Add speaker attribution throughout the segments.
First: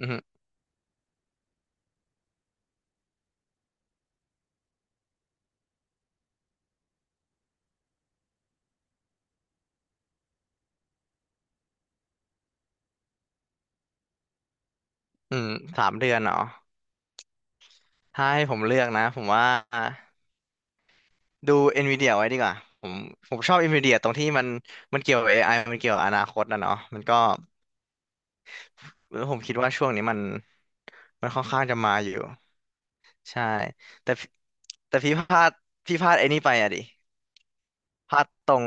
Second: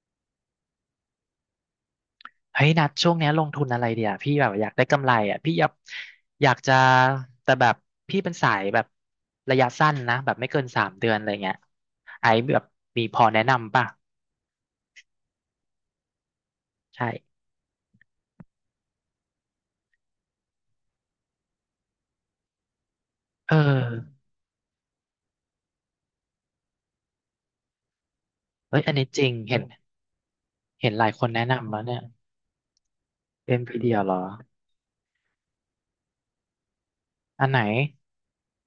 Speaker 1: อืม
Speaker 2: เฮ้ยนัดช่วงเนี้ยลงทุนอะไรเดียวพี่แบบอยากได้กำไรอ่ะพี่อยากจะแต่แบบพี่เป็นสายแบบระยะสั้นนะแบบไม่เกินสามเดือนอะไรเงี้ยไอ้แบบมีพอแนะนำป่ะ
Speaker 1: อืมสามเดือนเหรอ
Speaker 2: ใช่
Speaker 1: ถ้าให้ผมเลือกนะผมว่าดู NVIDIA ไว้ดีกว่า ผมผมช
Speaker 2: เอ
Speaker 1: อบ NVIDIA ตรง
Speaker 2: อ
Speaker 1: ที่มันเกี่ยวกับ AI มันเกี่ยวกับอนาคตนะเนาะมันก็
Speaker 2: เฮ้ยอันนี้จริ
Speaker 1: ผ
Speaker 2: ง
Speaker 1: มคิด
Speaker 2: เห็น
Speaker 1: ว่าช่วงนี้มัน
Speaker 2: เห็นหลายค
Speaker 1: มั
Speaker 2: น
Speaker 1: นค่
Speaker 2: แนะ
Speaker 1: อนข้าง
Speaker 2: นำ
Speaker 1: จะ
Speaker 2: แล้ว
Speaker 1: มา
Speaker 2: เนี่ย
Speaker 1: อยู่ใช่
Speaker 2: เอ็นพีเดียว
Speaker 1: แต่
Speaker 2: เหรอ
Speaker 1: พี่แต่พี่พลาดพี่พลาดไอ้นี่ไปอะดิ
Speaker 2: อันไหน
Speaker 1: พลาดตรง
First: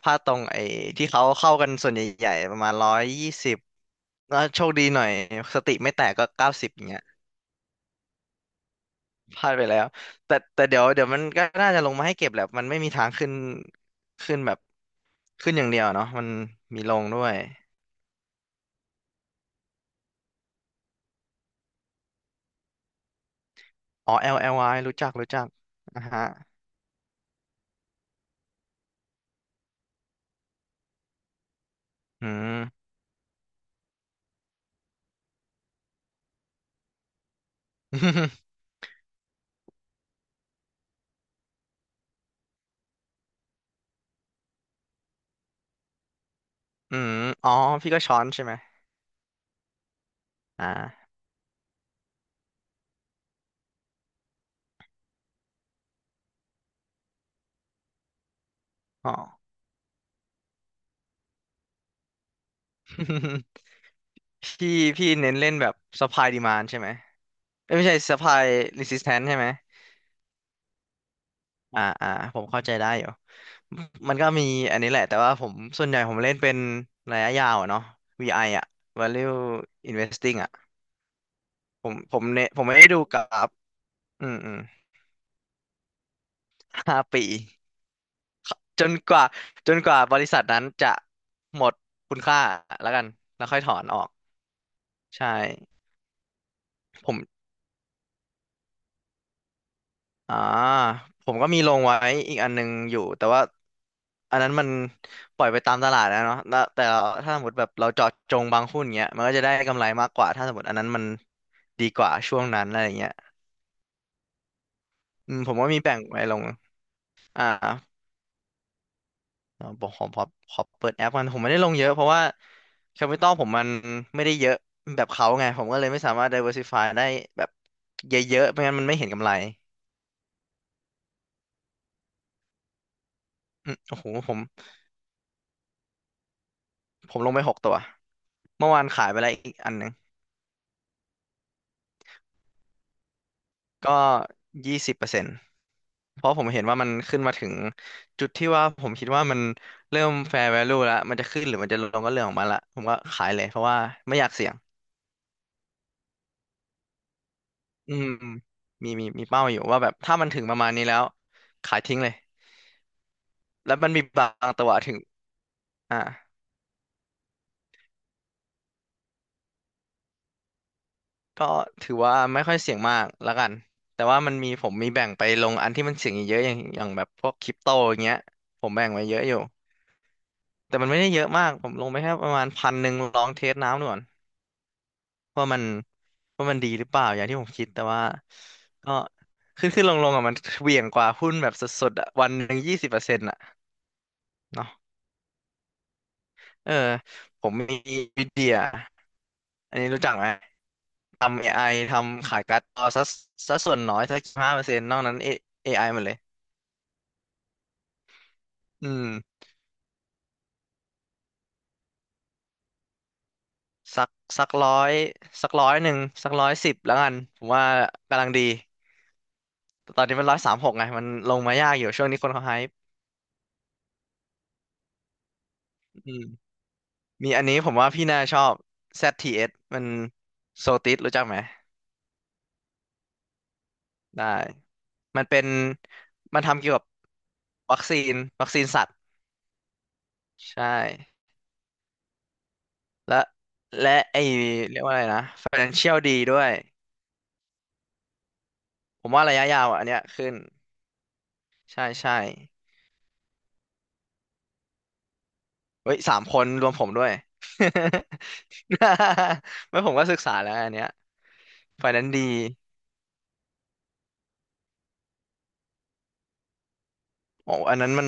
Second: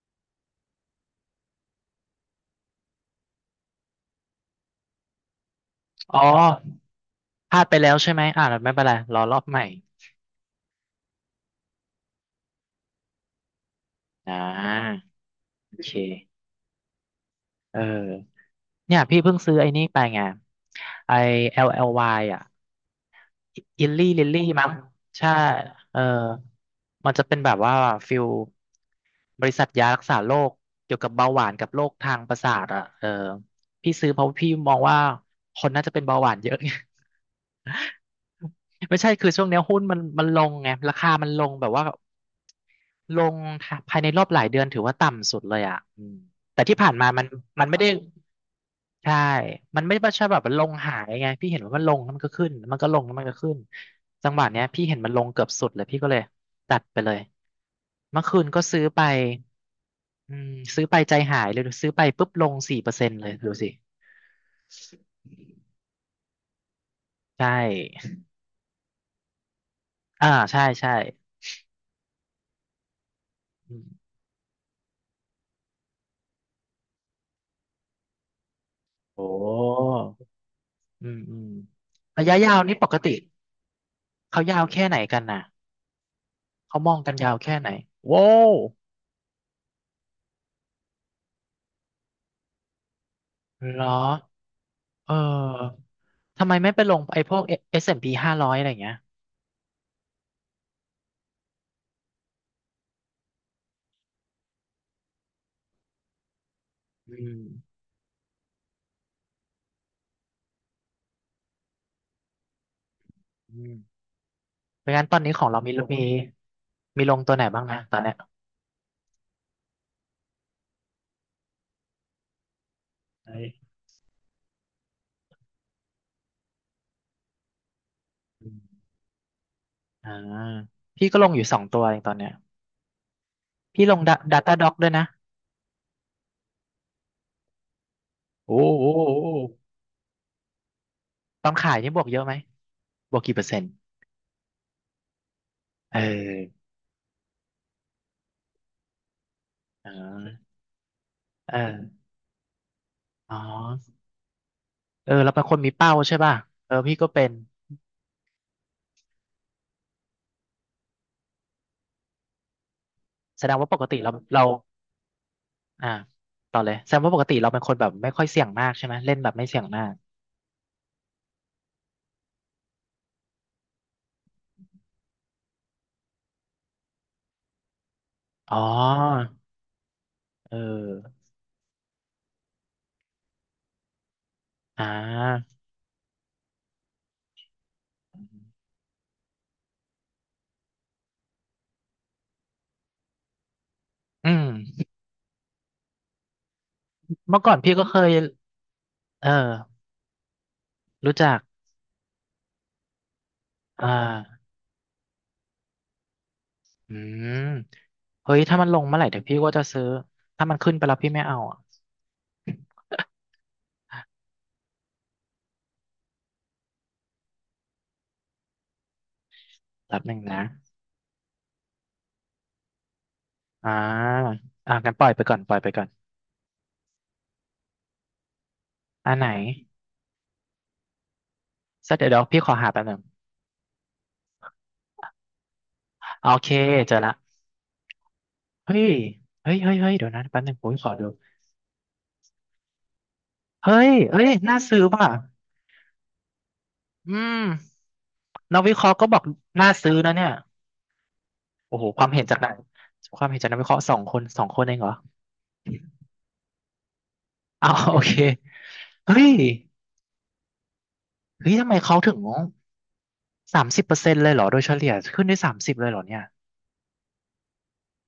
Speaker 1: พลาดตรงไอ้ที่เขาเข้ากันส่วนใหญ่ๆประมาณร้อยยี่สิบแล้วโชคดีหน่อยสติไม่แตก
Speaker 2: อ๋อ
Speaker 1: ก็เก้าสิบอย่างเงี้ย
Speaker 2: พลาดไปแล้วใช่ไหมอ่าไม่เป็นไรรอร
Speaker 1: พ
Speaker 2: อบ
Speaker 1: ลาด
Speaker 2: ให
Speaker 1: ไป
Speaker 2: ม่
Speaker 1: แล้วแต่เดี๋ยวมันก็น่าจะลงมาให้เก็บแหละมันไม่มีทางขึ้น
Speaker 2: อ่
Speaker 1: ขึ้นแบบ
Speaker 2: า
Speaker 1: ขึ้นอย่างเดี
Speaker 2: โอ
Speaker 1: ยว
Speaker 2: เค
Speaker 1: เนาะมันมีลงด้วย
Speaker 2: เออเนี่ยพี่เพิ่งซื้อไอ้นี่ไปไงไอ้ l ยอ่ะ อิลลี่
Speaker 1: อ๋อ
Speaker 2: ลิลลี่มั้ง
Speaker 1: LLY รู้จักรู้
Speaker 2: ใช่
Speaker 1: จัก
Speaker 2: เอ
Speaker 1: อ่ะ
Speaker 2: อ
Speaker 1: ฮะ
Speaker 2: มันจะเป็นแบบว่าฟิลบริษัทยารักษาโรคเกี่ยวกับเบาหวานกับโรคทาง
Speaker 1: อื
Speaker 2: ประสา
Speaker 1: ม
Speaker 2: ทอ่ะเออพี่ซื้อเพราะพี่มองว่าคนน่าจะเป็นเบาหวานเยอะไง ไม่ใช่คือช่วงเนี้ยหุ้นมันลงไงราคามันลงแบบว่า ลงค่ะภายในรอบหลายเดือนถือว่าต่ำสุดเลยอ่ะอืมแต่ที่ผ่า
Speaker 1: อื
Speaker 2: นมา
Speaker 1: ม
Speaker 2: มัน
Speaker 1: อ๋อ
Speaker 2: มันไม่ได้
Speaker 1: พี่ก็ช้อนใช่ไหม
Speaker 2: ใช่ มันไม่ใช่แบบมัน
Speaker 1: อ
Speaker 2: ลงหาย
Speaker 1: ่า
Speaker 2: ไงพี่เห็นว่ามันลงแล้วมันก็ขึ้นมันก็ลงแล้วมันก็ขึ้นจังหวะเนี้ยพี่เห็นมันลงเกือบสุดเลยพี่ก็เลยตัดไปเลยเมื่อคืนก็ซื้อไป
Speaker 1: อ๋อ
Speaker 2: อืมซื้อไปใจหายเลยดูซื้อไปปุ๊บลง4%เลยดูสิ
Speaker 1: พี่พี่เน้นเล่นแบบ supply demand ใช่ไหม
Speaker 2: ใช่
Speaker 1: เอ้ยไม่ใช่ supply resistance ใช่ไหม
Speaker 2: อ่าใช่ใช่
Speaker 1: อ่าอ่าผมเข้าใจได้อยู่
Speaker 2: อื
Speaker 1: มั
Speaker 2: ม
Speaker 1: นก็มีอันนี้แหละแต่ว่าผมส่วนใหญ่ผมเล่นเป็นระยะยาวอะเนาะ VI ออะ Value
Speaker 2: โอ้
Speaker 1: Investing อะ
Speaker 2: อืมอืม
Speaker 1: ผมผม
Speaker 2: ระยะ
Speaker 1: เน
Speaker 2: ยา
Speaker 1: ผ
Speaker 2: ว
Speaker 1: ม
Speaker 2: นี่
Speaker 1: ไม่
Speaker 2: ป
Speaker 1: ได้
Speaker 2: ก
Speaker 1: ดู
Speaker 2: ติ
Speaker 1: กราฟอืม
Speaker 2: เขา
Speaker 1: อืม
Speaker 2: ยาวแค่ไหนกันน่ะ เขามอ
Speaker 1: ห้า
Speaker 2: งกัน
Speaker 1: ปี
Speaker 2: ยาวแค่ไหนโว้ว
Speaker 1: จนกว่าจนกว่าบริษัทนั้นจะหมดคุณค่าแล้วกันแล้วค่อยถอ
Speaker 2: เหร
Speaker 1: น
Speaker 2: อ
Speaker 1: ออก
Speaker 2: เอ
Speaker 1: ใช่
Speaker 2: อทำไมไม่ไปลง
Speaker 1: ผม
Speaker 2: ไอ้พวก S&P 500อะไรอย่างเงี้ย
Speaker 1: อ่าผมก็มีลงไว้อีกอันหนึงอยู่แต่ว่าอันนั้นมันปล่อยไปตามตลาดนะเนาะแล้วแต่เรา
Speaker 2: อื
Speaker 1: ถ้าส
Speaker 2: ม
Speaker 1: มมติแบบเราเจาะจงบางหุ้นเงี้ยมันก็จะได้กำไรมากกว่าถ้าสมมติอันนั้นมันดีกว่าช่วงนั้นอะไรเงี้ย
Speaker 2: อืมเพราะงั้นตอน
Speaker 1: อื
Speaker 2: นี้
Speaker 1: ม
Speaker 2: ขอ
Speaker 1: ผ
Speaker 2: ง
Speaker 1: ม
Speaker 2: เรา
Speaker 1: ก็
Speaker 2: มี
Speaker 1: มีแบ่
Speaker 2: มี
Speaker 1: งไว้ลง
Speaker 2: มีลงตัวไห
Speaker 1: อ่า
Speaker 2: นบ้างนะตอนเนี้ย
Speaker 1: เอ่บอกขอเปิดแอปกันผมไม่ได้ลงเยอะเพราะว่าแคปิตอล
Speaker 2: เอ้
Speaker 1: ผ
Speaker 2: ย
Speaker 1: มมันไม่ได้เยอะแบบเขาไงผมก็เลยไม่สามารถ diversify ได้แบบเยอะ
Speaker 2: อื
Speaker 1: ๆไม่งั้น
Speaker 2: ม
Speaker 1: มันไม่เห็นกำไร
Speaker 2: อ่าพี่ก็ลงอยู่2 ตัวเองตอนเนี้ย
Speaker 1: อืม
Speaker 2: พี่ล
Speaker 1: โอ้
Speaker 2: ง
Speaker 1: โห ผม
Speaker 2: Data Doc ด้วยนะ
Speaker 1: ผมลงไปหกตัว
Speaker 2: โอ้
Speaker 1: เมื่อวา
Speaker 2: โห
Speaker 1: นขายไปแล้วอีกอันหนึ่ง
Speaker 2: ตอนขายนี่บวกเยอะไหมบวกกี่เปอร์เซ็นต์
Speaker 1: ก็ยี่สิบเปอร์เซ็นต์
Speaker 2: เอ
Speaker 1: เพราะผมเห็
Speaker 2: อ
Speaker 1: นว่ามันขึ้นมาถึงจุดที่ว่าผมคิดว่ามัน
Speaker 2: อ่
Speaker 1: เริ่ม fair
Speaker 2: า
Speaker 1: value แล้วมันจะขึ้นห
Speaker 2: เอ
Speaker 1: รือมันจะลง
Speaker 2: อ
Speaker 1: ก็เรื่องของมันละผมก็ขาย
Speaker 2: อ๋อ
Speaker 1: เลยเพราะว่าไม่อยากเสี่ยง
Speaker 2: เออเราเป็นคนมีเป้าใช่ป่ะเออพี่ก็เป็น
Speaker 1: อืมมีเป้าอยู่ว่าแบบถ้ามันถึงประมาณนี้แล้วขายทิ้งเลย
Speaker 2: แสดงว่า
Speaker 1: แล้
Speaker 2: ป
Speaker 1: ว
Speaker 2: ก
Speaker 1: มัน
Speaker 2: ติ
Speaker 1: มี
Speaker 2: เรา
Speaker 1: บา
Speaker 2: เรา
Speaker 1: งตัวถึง
Speaker 2: อ่า
Speaker 1: อ่า
Speaker 2: ต่อเลยแสดงว่าปกติเราเป็นคนแบบไม่ค่อยเสี่ยงมากใช่ไหมเล่นแบบไม่เสี่ยงมาก
Speaker 1: ก็ถือว่าไม่ค่อยเสี่ยงมากแล้วกัน แต่ว่ามันมีผมมีแบ่งไปลงอันที่มันเสี่ยงเยอะๆอย่างแบบพวกคริปโตอย่างเงี้ย
Speaker 2: อ๋อ
Speaker 1: ผมแบ่งไว้เยอะอยู่
Speaker 2: เอ
Speaker 1: แต่มันไม่ได้เย
Speaker 2: อ
Speaker 1: อะมากผมลงไปแค่ประมาณพันหนึ่งลองเทสน้ำดูก่อน
Speaker 2: อ่า
Speaker 1: ว่ามันว่ามันดีหรือเปล่าอย่างที่ผมคิดแต่ว่าก็ขึ้นขึ้นลงลงอ่ะมันเหวี่ยงกว่าหุ้นแบบสดๆอ่ะวันหนึ่งยี่สิบเปอร์เซ็นต์อ่ะ
Speaker 2: อื
Speaker 1: เนาะ
Speaker 2: ม
Speaker 1: เออ
Speaker 2: เมื่
Speaker 1: ผ
Speaker 2: อก่
Speaker 1: ม
Speaker 2: อนพี่
Speaker 1: มี
Speaker 2: ก็เคย
Speaker 1: วิเดีย
Speaker 2: เออ
Speaker 1: อันนี้รู้จักไหม
Speaker 2: รู้จัก
Speaker 1: ทำ AI ทำขายการ์ดจอซะส่วน
Speaker 2: อ่
Speaker 1: น้อยสัก
Speaker 2: า
Speaker 1: ห้าเปอร์เซ็นต์นอกนั้น A- ไ i หมดเลย
Speaker 2: อืมเฮ้ยถ้ามันลง
Speaker 1: อื
Speaker 2: เมื่อไหร่
Speaker 1: ม
Speaker 2: เดี๋ยวพี่ก็จะซื้อถ้ามันขึ้นไปแล้วพี่ไม่เอาอ่ะ
Speaker 1: สักสักร้อยสักร้อยหนึ่งสักร้อยสิบแล้วกันผมว่ากำลังดีแต่
Speaker 2: แป๊
Speaker 1: ตอ
Speaker 2: บ
Speaker 1: น
Speaker 2: ห
Speaker 1: นี้
Speaker 2: นึ่ง
Speaker 1: มันร้อย
Speaker 2: นะ
Speaker 1: สามหกไงมันลงมายากอยู่ช่วงนี้คนเขาไฮป์
Speaker 2: อ่าอ่ากั้นปล่อยไปก่อนปล่อยไปก่อน
Speaker 1: อืมมีอันนี้ผมว่าพี่น่าชอบ
Speaker 2: อันไหน
Speaker 1: ZTS มันโซติสรู้จักไหม
Speaker 2: สักเดี๋ยวเดี๋ยวพี่ขอหาแป๊บหนึ่ง
Speaker 1: ได้มันเป็น
Speaker 2: โอ
Speaker 1: มัน
Speaker 2: เค
Speaker 1: ทำเกี่ยวกับ
Speaker 2: เจอละ
Speaker 1: วัคซีนวัคซีน
Speaker 2: เฮ้
Speaker 1: สัตว์
Speaker 2: ยเฮ้ยเฮ้ยเฮ้ยเดี๋ยวนะแป๊บหนึ่ง
Speaker 1: ใช่
Speaker 2: ผมขอดู
Speaker 1: และ
Speaker 2: เฮ้ย
Speaker 1: และไอ
Speaker 2: เอ้ยน่า
Speaker 1: เรี
Speaker 2: ซื้
Speaker 1: ย
Speaker 2: อ
Speaker 1: กว่าอะไร
Speaker 2: ป่ะ
Speaker 1: นะ Financial ดีด้วย
Speaker 2: อืมนักวิเคราะห์
Speaker 1: ผ
Speaker 2: ก็
Speaker 1: ม
Speaker 2: บอ
Speaker 1: ว่า
Speaker 2: ก
Speaker 1: ระยะยาว
Speaker 2: น่า
Speaker 1: อันเนี้
Speaker 2: ซื้อ
Speaker 1: ย
Speaker 2: นะ
Speaker 1: ขึ้
Speaker 2: เนี่ย
Speaker 1: น
Speaker 2: โอ้
Speaker 1: ใช่
Speaker 2: โหความ
Speaker 1: ใช่
Speaker 2: เห็นจากนักความเห็นจากนักวิเคราะห์2 คน 2 คนเองเหรอ
Speaker 1: เฮ้ยสามคนรวมผมด้วย
Speaker 2: อ้าว โอเคเฮ้ย
Speaker 1: ไม่ผมก็ศึกษาแล้วอันเนี้ย
Speaker 2: เฮ้ยทำไม
Speaker 1: ฝ่าย
Speaker 2: เขา
Speaker 1: นั้น
Speaker 2: ถึง
Speaker 1: ดี
Speaker 2: 30%เลยเหรอโดยเฉลี่ยขึ้นได้สามสิบเลยเหรอเนี่ย
Speaker 1: โอ้อันนั้นมัน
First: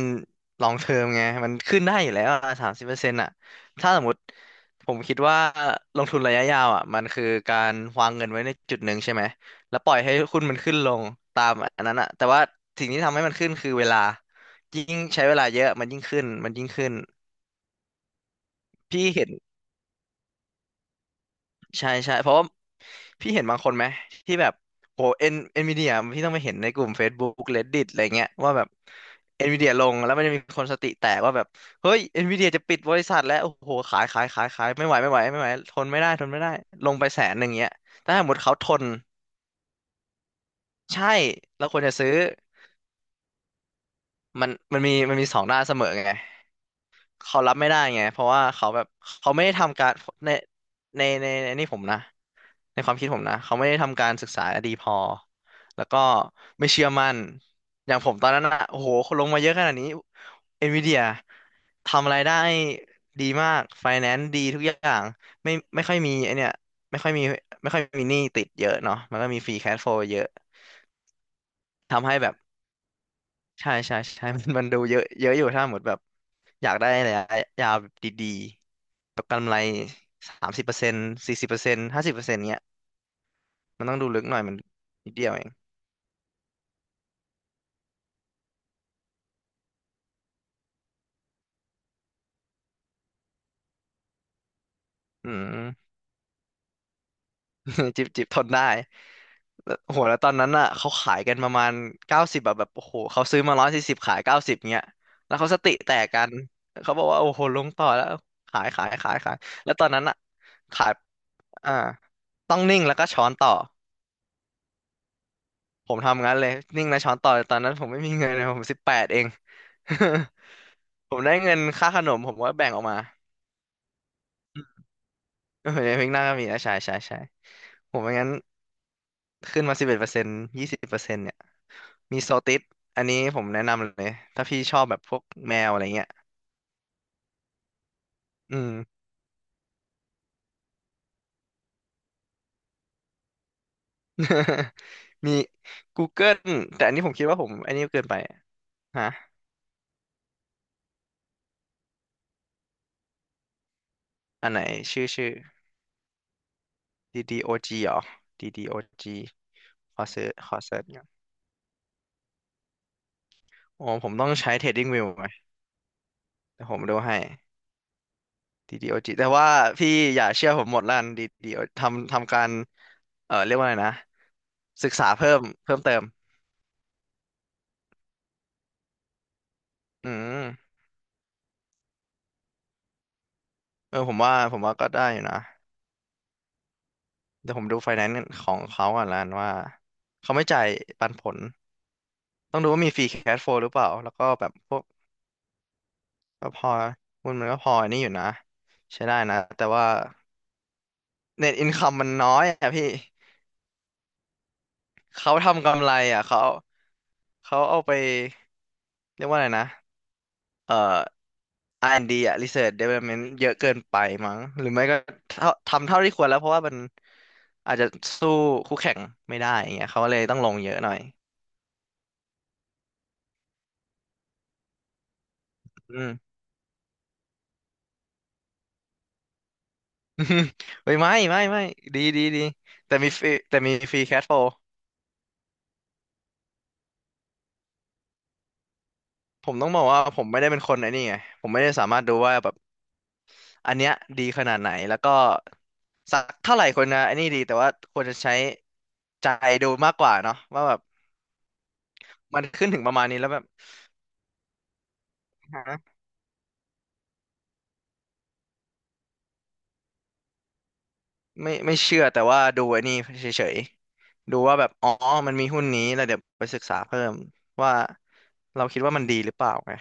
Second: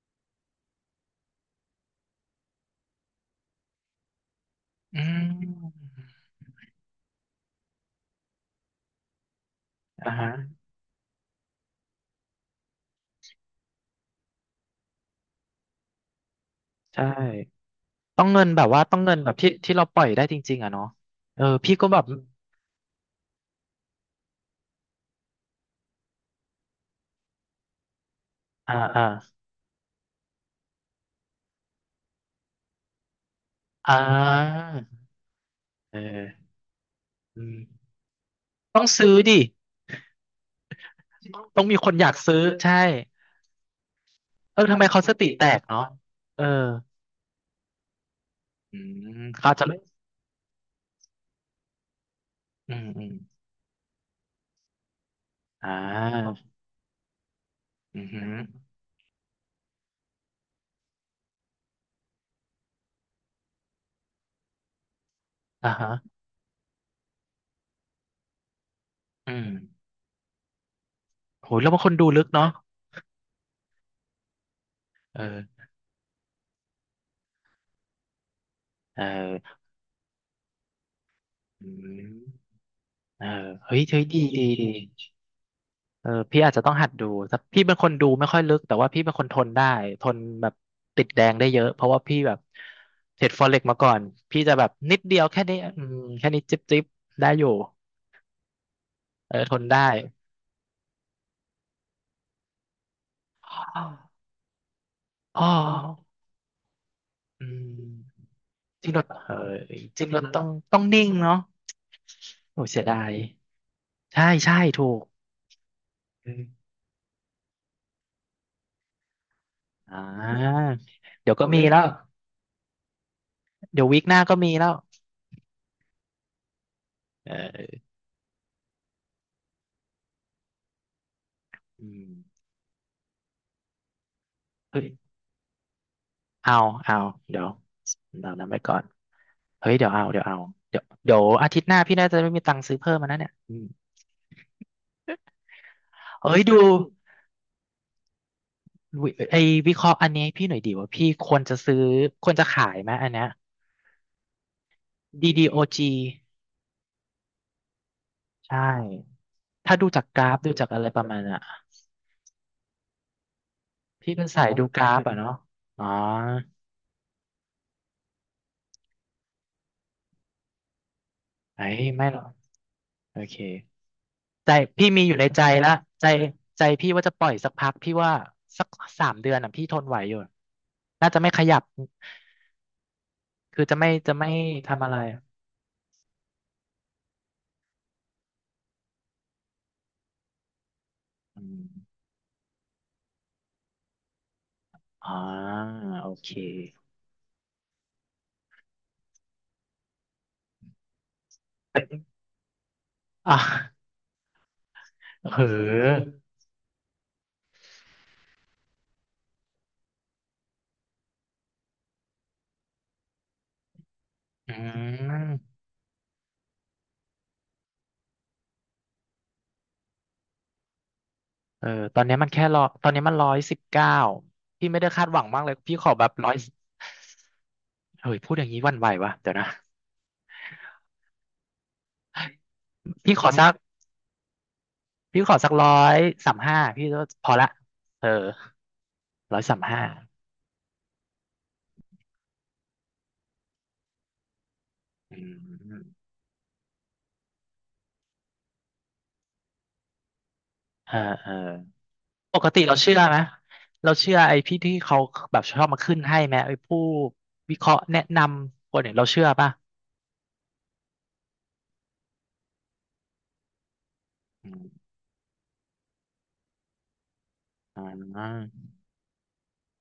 Speaker 1: ลองเทอมไงมันขึ้นได้อยู่แล้วสามสิบเปอร์เซ็นต์อ่ะถ้าสมมติผม
Speaker 2: อื
Speaker 1: คิดว่า
Speaker 2: ม
Speaker 1: ลงทุนระยะยาวอ่ะมันคือการวางเงินไว้ในจุดหนึ่งใช่ไหมแล้วปล่อย
Speaker 2: อ่า
Speaker 1: ให้
Speaker 2: ฮะ
Speaker 1: หุ้นมันขึ้นลงตามอันนั้นอ่ะแต่ว่าสิ่งที่ทำให้มันขึ้นคือเวลายิ่งใช้เวลาเยอะมันยิ่งขึ้น
Speaker 2: ใช่ต้องเงินแบบว่าต้อง
Speaker 1: พี่
Speaker 2: เงิน
Speaker 1: เห็
Speaker 2: แบ
Speaker 1: น
Speaker 2: บที่ที่เราปล่อยได้จริงๆอะเนาะเออพี่ก็
Speaker 1: ใช่
Speaker 2: แบบ
Speaker 1: ใช่เพราะว่าพี่เห็นบางคนไหมที่แบบโหเอ็นเอ็นวีเดียพี่ต้องไปเห็นในกลุ่ม Facebook Reddit อะไรเงี้ยว่าแบบ
Speaker 2: อ่าอ่า
Speaker 1: เอ็นวีเดียลงแล้วมันจะมีคนสติแตกว่าแบบเฮ้ยเอ็นวีเดียจะปิดบริษัทแล้วโอ้โห
Speaker 2: อ่
Speaker 1: ขายขายขายขา
Speaker 2: า
Speaker 1: ยไม่ไหวทน
Speaker 2: เอ
Speaker 1: ไม่ได้ทน
Speaker 2: อ
Speaker 1: ไม่ได้ลงไปแสนห
Speaker 2: อื
Speaker 1: นึ่ง
Speaker 2: ม
Speaker 1: เงี้ยแต่ถ้าสมมติเขาท
Speaker 2: ต้อ
Speaker 1: น
Speaker 2: งซื้อดิ
Speaker 1: ใช่
Speaker 2: ต้อ
Speaker 1: เรา
Speaker 2: ง
Speaker 1: ค
Speaker 2: มี
Speaker 1: วร
Speaker 2: ค
Speaker 1: จะ
Speaker 2: นอ
Speaker 1: ซื้
Speaker 2: ยา
Speaker 1: อ
Speaker 2: กซื้อใช่
Speaker 1: มัน
Speaker 2: เออ
Speaker 1: มั
Speaker 2: ทำ
Speaker 1: น
Speaker 2: ไม
Speaker 1: มี
Speaker 2: เขาส
Speaker 1: มัน
Speaker 2: ติ
Speaker 1: มีสอ
Speaker 2: แต
Speaker 1: งด้า
Speaker 2: ก
Speaker 1: นเสม
Speaker 2: เนาะ
Speaker 1: อไง
Speaker 2: เออ
Speaker 1: เขารับไม่ได้ไงเพราะว่าเขา
Speaker 2: อื
Speaker 1: แบบ
Speaker 2: ม
Speaker 1: เขาไม่ได้
Speaker 2: เขาจะไม่
Speaker 1: ทำการในในนี่ผมนะ
Speaker 2: อื
Speaker 1: ใน
Speaker 2: ม
Speaker 1: ความ
Speaker 2: อื
Speaker 1: คิด
Speaker 2: ม
Speaker 1: ผมนะเขาไม่ได้ทำการศึกษาดีพอ
Speaker 2: อ่
Speaker 1: แล้วก็
Speaker 2: า
Speaker 1: ไม่เชื่อมั่นอย่าง
Speaker 2: อืม
Speaker 1: ผ
Speaker 2: อ
Speaker 1: ม
Speaker 2: หื
Speaker 1: ต
Speaker 2: อ
Speaker 1: อนนั้นอะโอ้โหคนลงมาเยอะขนาดนี้เอ็นวีเดียทำอะไรได้ดีมากไฟแนนซ์ดีทุกอย่างไม่
Speaker 2: อ่า
Speaker 1: ไม่
Speaker 2: ฮะ
Speaker 1: ค่อยมีไอเนี่ยไม่ค่อยมีไม่ค่อยมีหนี้ติดเยอะเนาะมันก็
Speaker 2: อื
Speaker 1: มี
Speaker 2: ม
Speaker 1: ฟรีแคชโฟลเยอะ
Speaker 2: โหแล้วบางคน
Speaker 1: ทำ
Speaker 2: ดู
Speaker 1: ให้
Speaker 2: ลึ
Speaker 1: แบ
Speaker 2: ก
Speaker 1: บ
Speaker 2: เนาะ
Speaker 1: ใช่ใช่ใช่ มันดูเยอะ
Speaker 2: เอ
Speaker 1: เยอะอยู่ถ้า
Speaker 2: อ
Speaker 1: หมดแบบอยากได้อะไระยะยาวแบบดี
Speaker 2: เอ
Speaker 1: ๆแบบกำไร
Speaker 2: อ
Speaker 1: สามสิบเปอร์เซ็นต์สี่สิบเปอร์
Speaker 2: อื
Speaker 1: เซ็นต์ห้าสิ
Speaker 2: ม
Speaker 1: บเปอร์เซ็นต์เงี้ย
Speaker 2: เออเฮ้
Speaker 1: มั
Speaker 2: ย
Speaker 1: นต้อง
Speaker 2: เฮ้ย
Speaker 1: ดู
Speaker 2: ดี
Speaker 1: ลึกหน่อย
Speaker 2: ดี
Speaker 1: มัน
Speaker 2: ดี
Speaker 1: นิดเดียวเอง
Speaker 2: เออพี่อาจจะต้องหัดดูแต่พี่เป็นคนดูไม่ค่อยลึกแต่ว่าพี่เป็นคนทนได้ทนแบบติดแดงได้เยอะเพราะว่าพี่แบบเทรดฟอเร็กมาก่อนพี่จะแบบนิดเดียว
Speaker 1: อื
Speaker 2: แค่นี้
Speaker 1: ม
Speaker 2: อืมแค่นี้จิ๊บจิ๊บได้อยู่
Speaker 1: จิบจิบทนได้
Speaker 2: เออทน
Speaker 1: แล้ว
Speaker 2: ได้
Speaker 1: โหแล้วตอนนั้นอ่ะเขาขายกันประมาณเก้าสิบแบบโอ้โหเขาซื้อมาร้อย
Speaker 2: อ
Speaker 1: สี่สิบขายเก้าสิบเงี้ยแล้ว
Speaker 2: ้อ
Speaker 1: เขาสติแตกกันเขาบอกว่าโอ้โห
Speaker 2: อื
Speaker 1: ลง
Speaker 2: ม
Speaker 1: ต่อแล้วขายขา
Speaker 2: จ
Speaker 1: ย
Speaker 2: ริงเรา
Speaker 1: ขาย
Speaker 2: เอ
Speaker 1: ขาย
Speaker 2: อ
Speaker 1: แล้วตอน
Speaker 2: จ
Speaker 1: นั้น
Speaker 2: ริง
Speaker 1: อ่ะ
Speaker 2: เราต้องต้อง
Speaker 1: ขาย
Speaker 2: นิ่งเนาะ
Speaker 1: อ่าต้อง
Speaker 2: โอ้
Speaker 1: นิ่
Speaker 2: เสี
Speaker 1: ง
Speaker 2: ย
Speaker 1: แล้ว
Speaker 2: ดา
Speaker 1: ก็
Speaker 2: ย
Speaker 1: ช้อนต่อ
Speaker 2: ใช่ใช่ถูก
Speaker 1: ผมทำ
Speaker 2: อื
Speaker 1: งั้นเลย
Speaker 2: ม
Speaker 1: นิ่งแล้วช้อนต่อแต่ตอนนั้นผมไม่มีเงินเลยผมสิบแปดเอง
Speaker 2: อ่า
Speaker 1: ผม
Speaker 2: เดี๋
Speaker 1: ได้
Speaker 2: ยวก็
Speaker 1: เงิน
Speaker 2: มีแล้ว
Speaker 1: ค่าขนมผมก็แบ่งออกมา
Speaker 2: เดี๋ยววีคหน้าก็มีแล้ว
Speaker 1: เออในพริกหน้าก็มีนะใช่ใช่ใช่
Speaker 2: เออ
Speaker 1: ผมไม่งั้นขึ้นมาสิบเอ็ดเปอร์เซ็นต์ยี่สิบเปอร์เซ็นต์
Speaker 2: อืม
Speaker 1: มีโซติสอันนี้ผมแนะนำเลย ถ้าพี่ชอ
Speaker 2: เฮ้
Speaker 1: บ
Speaker 2: ย
Speaker 1: แบบพวกแมวอะไรเงี้ย
Speaker 2: เอาเอาเดี๋ยวเรานำไว้
Speaker 1: อืม
Speaker 2: ก่อนเฮ้ยเดี๋ยวเอาเดี๋ยวเอาเดี๋ยวเดี๋ยวอาทิตย์หน้าพี่น่าจะไม่มีตังค์ซื้อเพิ่มมานะเนี่ยอืม
Speaker 1: มี
Speaker 2: เอ้
Speaker 1: Google
Speaker 2: ยดู
Speaker 1: แต่อันนี้ผมคิดว่าผมอันนี้เกินไปฮะ
Speaker 2: วิไอ้วิเคราะห์อันนี้ให้พี่หน่อยดีว่าพี่ควรจะซื้อควรจะขายไหมอันเนี้ย
Speaker 1: อันไหนชื่อ
Speaker 2: ดีดีโอจี
Speaker 1: DDOG เหรอ
Speaker 2: ใช่
Speaker 1: DDOG
Speaker 2: ถ้าดูจากกราฟ
Speaker 1: ข
Speaker 2: ดู
Speaker 1: อ
Speaker 2: จาก
Speaker 1: เซิ
Speaker 2: อะ
Speaker 1: ร์ช
Speaker 2: ไรป
Speaker 1: ก่อน
Speaker 2: ระมาณน่ะ
Speaker 1: โอ้ผม
Speaker 2: พี่
Speaker 1: ต้
Speaker 2: เป็
Speaker 1: อ
Speaker 2: น
Speaker 1: ง
Speaker 2: สาย
Speaker 1: ใช้
Speaker 2: ดูกราฟ
Speaker 1: TradingView
Speaker 2: อ่ะ
Speaker 1: ไหม
Speaker 2: เนาะอ๋อ
Speaker 1: แต่ผมดูให้ DDOG แต่ว่าพี่อย่าเชื่อผมหมดละกัน DDO
Speaker 2: ไอ้ยไม่
Speaker 1: ทำ
Speaker 2: หรอก
Speaker 1: ทำการ
Speaker 2: โอ
Speaker 1: เอ
Speaker 2: เค
Speaker 1: อเรียกว่าอะไรนะ
Speaker 2: ใจพี่
Speaker 1: ศึก
Speaker 2: มี
Speaker 1: ษา
Speaker 2: อยู่ใน
Speaker 1: เพิ่ม
Speaker 2: ใจละ
Speaker 1: เพิ่มเติม
Speaker 2: ใจใจพี่ว่าจะปล่อยสักพักพี่ว่าสักสามเดือนอ่ะพี่ทนไหว
Speaker 1: อื
Speaker 2: อยู่
Speaker 1: ม
Speaker 2: น่าจะไม่ขยับ คือจะไม่
Speaker 1: เออผ
Speaker 2: จะ
Speaker 1: ม
Speaker 2: ไม่
Speaker 1: ว่าผมว่า
Speaker 2: ทำ
Speaker 1: ก็
Speaker 2: อะไร
Speaker 1: ได้อยู่นะ เดี๋ยวผมดูไฟแนนซ์ของเขาก่อนละกันว่าเขาไม่จ่ายปันผล
Speaker 2: อืม
Speaker 1: ต้องดูว่ามีฟรีแคชโฟลหรือเปล่าแล้วก็แบบพวก
Speaker 2: อ๋อโอเค
Speaker 1: ก็พอหุ้นมันก็พออันนี้อยู่นะใช้ได้นะแต่ว่าเน็ตอินคัมมันน้อยอ่ะพี่
Speaker 2: อ่ะเ
Speaker 1: เขาทำกำไร
Speaker 2: ออ
Speaker 1: อ่ะเขาเขาเอาไปเรียกว่าอะไรนะเอ่อ R&D อ่ะ Research Development เยอะเกินไปมั้ง
Speaker 2: อื
Speaker 1: หรือไม่ก็เท่า
Speaker 2: ม
Speaker 1: ทำเท่าที่ควรแล้วเพราะว่ามันอาจจะสู้คู่แข่งไม่ได้อย่างเงี้ยเขาเลยต้องลงเยอะหน่อย
Speaker 2: เออ ตอนนี้มันแค่รอตอนนี้มัน119พี่ไม่ได้คาดหวังมากเลยพี่ขอแบ
Speaker 1: อืม
Speaker 2: บร้อยเฮ้ยพูดอย่างนี้หวันไหววะเดี๋ยวนะ
Speaker 1: อืมเฮ้ยไม่ไม่ไม่ดีดีดี
Speaker 2: พี่ขอสัก
Speaker 1: แต่มีฟรีแคทโฟล
Speaker 2: พี่ขอสัก135พี่ก็พอละเออร้อย
Speaker 1: ผม
Speaker 2: สาม
Speaker 1: ต้องบ
Speaker 2: ห้า
Speaker 1: อกว่าผมไม่ได้เป็นคนไอ้นี่ไงผมไม่ได้สามารถดูว่าแบบอันเนี้ยดีขนาดไหนแล้วก็
Speaker 2: อืม
Speaker 1: สักเท่าไหร่คนนะไอ้นี่ดีแต่ว่าควรจะใช้ใจดูมากกว่าเนาะว่าแบบ
Speaker 2: เออเออป
Speaker 1: มัน
Speaker 2: กติ
Speaker 1: ขึ้น
Speaker 2: เรา
Speaker 1: ถึงป
Speaker 2: เชื่
Speaker 1: ระ
Speaker 2: อ
Speaker 1: มาณ
Speaker 2: ไห
Speaker 1: นี้
Speaker 2: ม
Speaker 1: แล้วแบบ
Speaker 2: เราเชื่อไอ้พี่ที่เขาแบบชอบมา
Speaker 1: ฮะ
Speaker 2: ขึ้นให้ไหมไอ้ผู้วิเคราะห์แนะนำคนเนี่ยเราเชื่อป่ะ
Speaker 1: ไม่ไม่เชื่อแต่ว่าดูไอ้นี่เฉยๆดู
Speaker 2: อื
Speaker 1: ว่าแบบ
Speaker 2: ม
Speaker 1: อ๋อมันมีหุ้นนี้แล้วเดี๋ยวไปศึกษาเพิ่มว่า
Speaker 2: อ่า
Speaker 1: เราคิดว่ามันดีหรือเปล่าไง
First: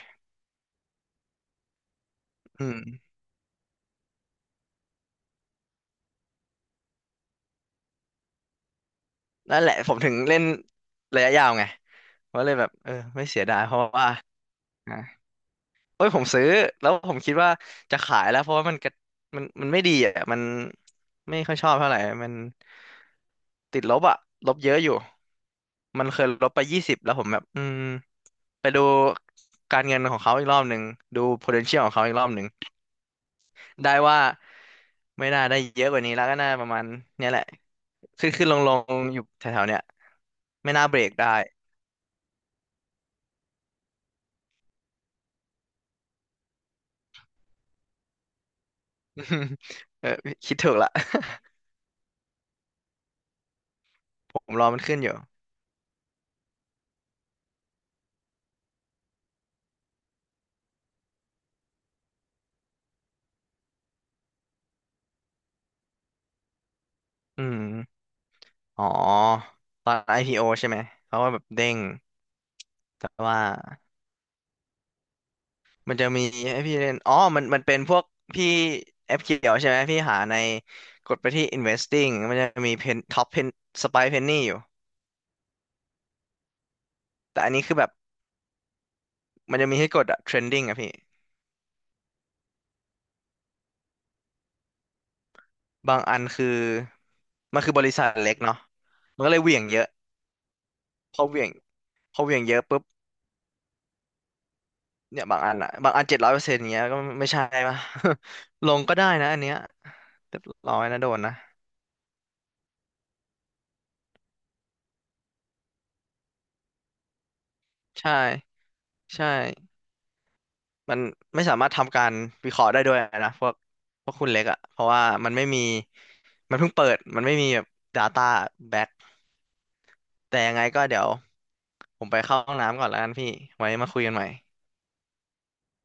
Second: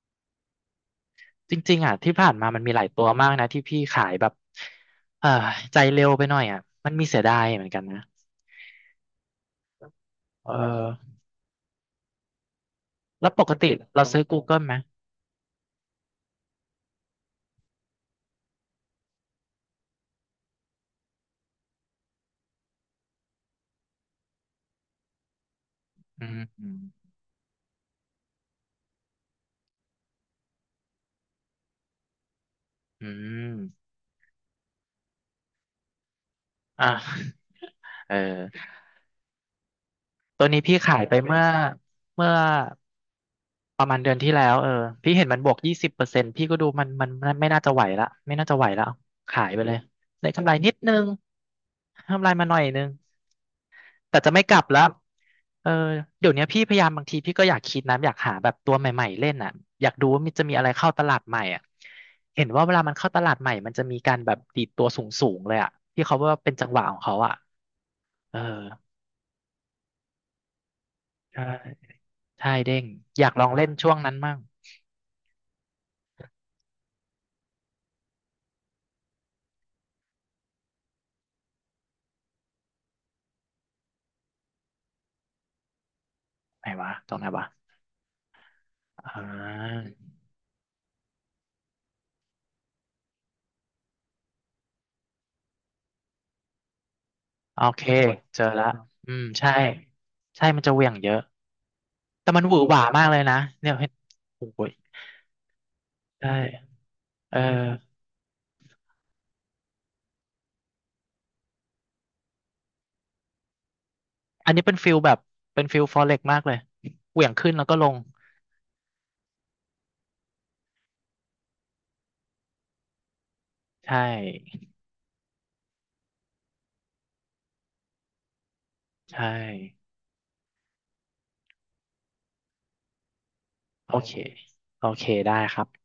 Speaker 2: จริงๆอ่ะที่ผ่านมามัน
Speaker 1: อื
Speaker 2: มีห
Speaker 1: ม
Speaker 2: ลายตัวมากนะที่พี่ขายแบบเออใจเร็วไปหน่อยอ่ะมันมีเสียดายเหมือนกันนะ
Speaker 1: นั่นแหละผมถึงเล่น
Speaker 2: เออ
Speaker 1: ระยะยาวไง ก็เลยแบบเออไม่
Speaker 2: แล้ว
Speaker 1: เสี
Speaker 2: ป
Speaker 1: ย
Speaker 2: ก
Speaker 1: ดาย
Speaker 2: ติ
Speaker 1: เพราะ
Speaker 2: เรา
Speaker 1: ว่า
Speaker 2: ซื้อ Google ไหม
Speaker 1: อ่ะเอ้ยผมซื้อแล้วผมคิดว่าจะขายแล้วเพราะว่ามันกระมันไม่ดีอ่ะมันไม่ค่อยชอบเท่าไหร่มันติดลบอ่ะลบเยอะอยู่มันเค
Speaker 2: อื
Speaker 1: ย
Speaker 2: ม
Speaker 1: ลบไป
Speaker 2: อืม
Speaker 1: ยี่สิบแล้วผมแบบอืมไปดูการเงินของเขาอีกรอบหนึ่งดู potential ของเขาอีกรอบหนึ่ง
Speaker 2: อม
Speaker 1: ได้ว่าไม่น่าได้เยอะกว่านี้แล้วก็น่าประมาณ
Speaker 2: อ่ะ
Speaker 1: เนี้ยแหละ
Speaker 2: เออ
Speaker 1: ขึ้นขึ้นลงลงอยู่แถวๆเนี้ย
Speaker 2: ตัวนี้
Speaker 1: ไม่
Speaker 2: พี่
Speaker 1: น่าเบ
Speaker 2: ขา
Speaker 1: ร
Speaker 2: ย
Speaker 1: ก
Speaker 2: ไป
Speaker 1: ได้
Speaker 2: เมื่อประมาณเดือนที่แล้วเออพี่เห็นมันบวก20%พี่ก็ดูมันไม่น่าจะไหวละไม่น่าจะไหวแล้วขายไปเลย
Speaker 1: เออ
Speaker 2: ได้กำไร
Speaker 1: คิดถู
Speaker 2: นิ
Speaker 1: ก
Speaker 2: ด
Speaker 1: ละ
Speaker 2: นึงกำไรมาหน่อยนึงแต่จะ
Speaker 1: ผ
Speaker 2: ไม่
Speaker 1: ม
Speaker 2: กลั
Speaker 1: ร
Speaker 2: บ
Speaker 1: อมั
Speaker 2: แล้
Speaker 1: น
Speaker 2: ว
Speaker 1: ขึ้นอยู่
Speaker 2: เออเดี๋ยวเนี้ยพี่พยายามบางทีพี่ก็อยากคิดนะอยากหาแบบตัวใหม่ๆเล่นอ่ะอยากดูว่ามันจะมีอะไรเข้าตลาดใหม่อ่ะเห็นว่าเวลามันเข้าตลาดใหม่มันจะมีการแบบดีดตัวสูงๆเลยอ่ะที่เขาว่าเป็นจังหวะของเขาอ่ะ
Speaker 1: อืม
Speaker 2: เออ
Speaker 1: อ๋อตอน IPO ใช่ไหมเขาก็แบ
Speaker 2: ใช่
Speaker 1: บเด้ง
Speaker 2: ใช่เด้ง
Speaker 1: แต่
Speaker 2: อยาก
Speaker 1: ว่า
Speaker 2: ลองเล่นช่วงนั้นมั่ง
Speaker 1: มันจะมีให้พี่เล่นอ๋อมันเป็นพวกพี่แอปเขียวใช่ไหมพี่หาในกดไปที่ investing มันจะมีเพนท็อปเพนสไปเพนนี่อยู่
Speaker 2: ไหนวะตรงไหน
Speaker 1: แต่อันนี้
Speaker 2: วะ
Speaker 1: คือแบบ
Speaker 2: อ่
Speaker 1: มันจะมี
Speaker 2: า
Speaker 1: ให้กดอะ trending อะพี่บางอันคือมั
Speaker 2: โอ
Speaker 1: นคือบ
Speaker 2: เค
Speaker 1: ริษัทเล็ก
Speaker 2: เจอ
Speaker 1: เนาะ
Speaker 2: ละอื
Speaker 1: มัน
Speaker 2: ม
Speaker 1: ก็เลยเห
Speaker 2: ใช่
Speaker 1: วี่ยงเยอะ
Speaker 2: ใช่มันจะเหวี่ยงเย
Speaker 1: พ
Speaker 2: อะ
Speaker 1: อเหวี่ยงพอเห
Speaker 2: แต่
Speaker 1: วี่ย
Speaker 2: มั
Speaker 1: ง
Speaker 2: นห
Speaker 1: เย
Speaker 2: วือ
Speaker 1: อะ
Speaker 2: ห
Speaker 1: ปุ๊
Speaker 2: วา
Speaker 1: บ
Speaker 2: มากเลยนะเนี่ยเห็นโอ้ย
Speaker 1: เนี่ยบางอันอะบางอันเจ็ดร้อย
Speaker 2: ใช่
Speaker 1: เปอร์เซ็นต์เงี้ยก็ไม่
Speaker 2: เอ
Speaker 1: ใช่ปะ
Speaker 2: อ
Speaker 1: ลงก็ได้นะอันเนี้ยเรียบร้อยนะโดนนะ
Speaker 2: อันนี้เป็นฟิลแบบเป็นฟิลฟอเร็กมากเลยเหวี่ยงขึ้นแล้วก็ลง
Speaker 1: ใช่ใช่ มันไม่สามารถทำการวิเคราะห์ได้ด้วยนะพวก
Speaker 2: ใช่
Speaker 1: คุณเล็กอ่ะเพราะว่ามันไม่มีมันเพิ่งเปิดมันไม่มีแบบ Data Back
Speaker 2: ใช่
Speaker 1: แต่ยังไงก็เดี๋ยวผมไปเข้าห้องน้ำก่อนแล้วกันพี่ไว้มา
Speaker 2: โอ
Speaker 1: คุยกั
Speaker 2: เค
Speaker 1: นใหม่
Speaker 2: โอเคได้ครับ